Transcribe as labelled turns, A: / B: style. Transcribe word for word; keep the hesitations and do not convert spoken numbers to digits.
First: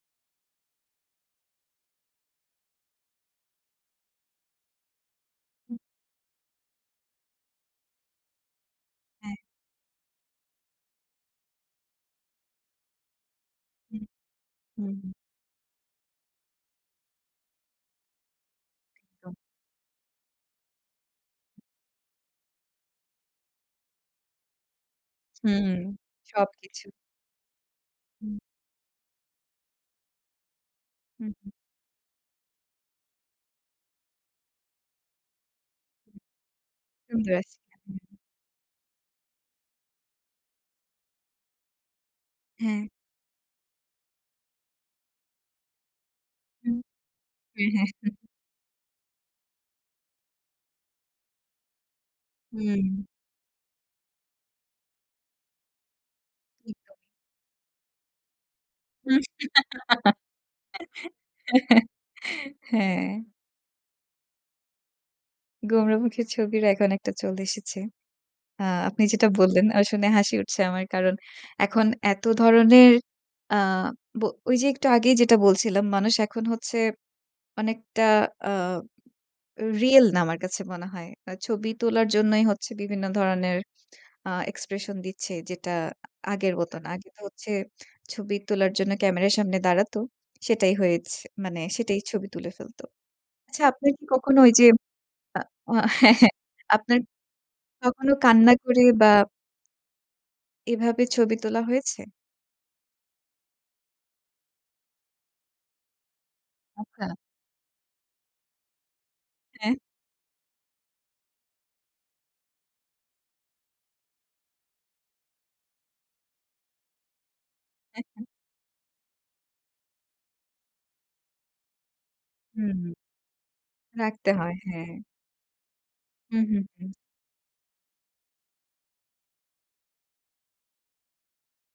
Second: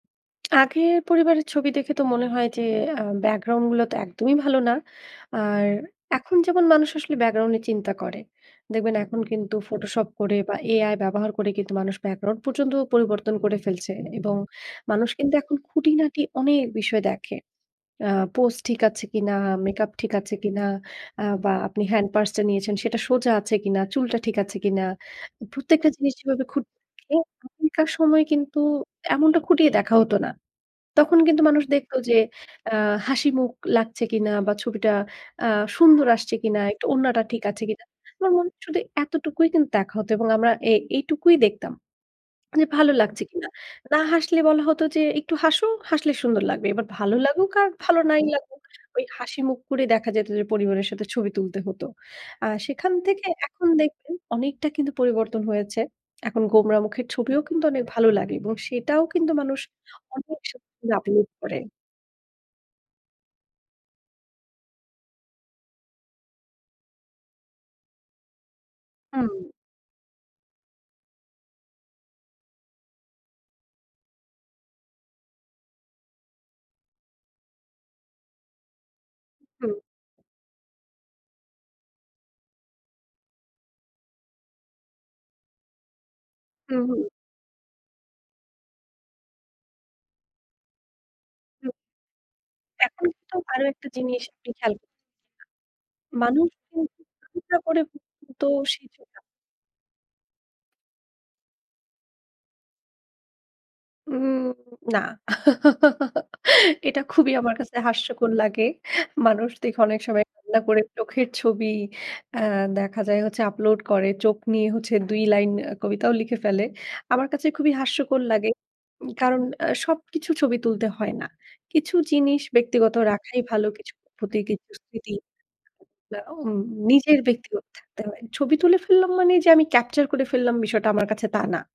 A: আগের পরিবারের ছবি দেখে তো মনে হয় যে, আ ব্যাকগ্রাউন্ডগুলা তো একদমই ভালো না। আর
B: হু।
A: এখন যেমন মানুষ আসলে ব্যাকগ্রাউন্ড নিয়ে চিন্তা করে, দেখবেন এখন
B: হ্যাঁ।
A: কিন্তু ফটোশপ করে বা AI ব্যবহার করে কিন্তু মানুষ ব্যাকগ্রাউন্ড পর্যন্ত পরিবর্তন করে ফেলছে
B: হুম,
A: এবং মানুষ
B: হু।
A: কিন্তু এখন খুঁটিনাটি অনেক বিষয় দেখে। আ পোজ ঠিক আছে কিনা,
B: একদম।
A: মেকআপ ঠিক আছে কিনা, আ বা আপনি হ্যান্ড পার্স টা নিয়েছেন, সেটা সোজা আছে কিনা, চুলটা ঠিক আছে কিনা?
B: হুম,
A: প্রত্যেকটা জিনিস যেভাবে খুঁটিয়ে
B: সবকিছু।
A: দেখে। তখনকার সময়
B: হুম।
A: কিন্তু এমনটা খুঁটিয়ে দেখা হত না। তখন
B: হুম,
A: কিন্তু
B: হুম।
A: মানুষ দেখতো যে, আ হাসিমুখ লাগছে কিনা বা ছবিটা আ সুন্দর আসছে কিনা, একটু ওড়নাটা
B: সুন্দর
A: ঠিক
B: আছে।
A: আছে কিনা? আমার মনে হয়, শুধু এতটুকুই কিন্তু দেখা হত এবং আমরা এ এইটুকুই দেখতাম। যে
B: হ্যাঁ।
A: ভালো লাগছে কিনা? না হাসলে বলা হতো যে, "একটু হাসো, হাসলে সুন্দর লাগবে।"
B: হুম।
A: এবার ভালো লাগুক আর
B: হ্যাঁ,
A: ভালো
B: হ্যাঁ।
A: নাই লাগুক, ঐ হাসিমুখ করে দেখা যেত যে পরিবারের সাথে ছবি তুলতে হতো। আ সেখান
B: হুম।
A: থেকে এখন দেখবেন অনেকটা কিন্তু পরিবর্তন হয়েছে। এখন গোমড়া
B: [unintelligible]
A: মুখের ছবিও কিন্তু অনেক ভালো লাগে এবং সেটাও
B: হুম।
A: কিন্তু মানুষ অনেক স [unintelligible] আপলোড করে।
B: হ্যাঁ। গোমড়া মুখের ছবির এখন একটা চল এসেছে। আ আপনি যেটা
A: হুম।
B: বললেন, ও শুনে হাসি উঠছে আমার। কারণ এখন এত ধরনের আ ব ঐ যে একটু আগেই যেটা বলছিলাম, মানুষ এখন হচ্ছে অনেকটা আ
A: হুম।
B: রিয়াল না, আমার কাছে মনে হয়। ছবি তোলার জন্যই হচ্ছে বিভিন্ন ধরনের আ এক্সপ্রেশন দিচ্ছে, যেটা আগের
A: হুম,
B: মতন।
A: হুম।
B: আগে তো হচ্ছে ছবি তোলার জন্য ক্যামেরার সামনে দাঁড়াতো। সেটাই হয়েছ মানে
A: হুম।
B: সেটাই ছবি তুলে ফেলত।
A: এখন তো
B: আচ্ছা,
A: আরো একটা
B: আপনার কি
A: জিনিস
B: কখনো ঐ
A: আপনি
B: যে
A: খেয়াল
B: আ হ্যাঁ, হ্যাঁ,
A: মানুষ তো
B: আপনার
A: চিন্তা করে
B: কখনো
A: পর্যন্ত
B: কান্না করে বা
A: সেজন্য
B: এভাবে ছবি তোলা হয়েছে?
A: উহুম, না। এটা
B: আচ্ছা।
A: খুবই আমার কাছে হাস্যকর লাগে। মানুষ
B: হ্যাঁ।
A: দেখি অনেক সময় রান্না করে চোখের ছবি, আ দেখা যায় হচ্ছে আপলোড করে। চোখ নিয়ে হচ্ছে দুই লাইন আ কবিতাও লিখে ফেলে। আমার কাছে খুবই হাস্যকর
B: আচ্ছা।
A: লাগে। উম কারণ আ সবকিছু ছবি তুলতে হয় না। কিছু জিনিস
B: হুম।
A: ব্যক্তিগত রাখাই ভালো, কিছু
B: রাখতে
A: অনুভূতি,
B: হয়,
A: কিছু
B: হ্যাঁ।
A: স্মৃতি, বা
B: হুম,
A: উম
B: হুম, হুম।
A: নিজের ব্যক্তিগত থাকতে হয়। ছবি তুলে ফেললাম মানে যে আমি ক্যাপচার করে ফেললাম, বিষয়টা আমার কাছে তা না।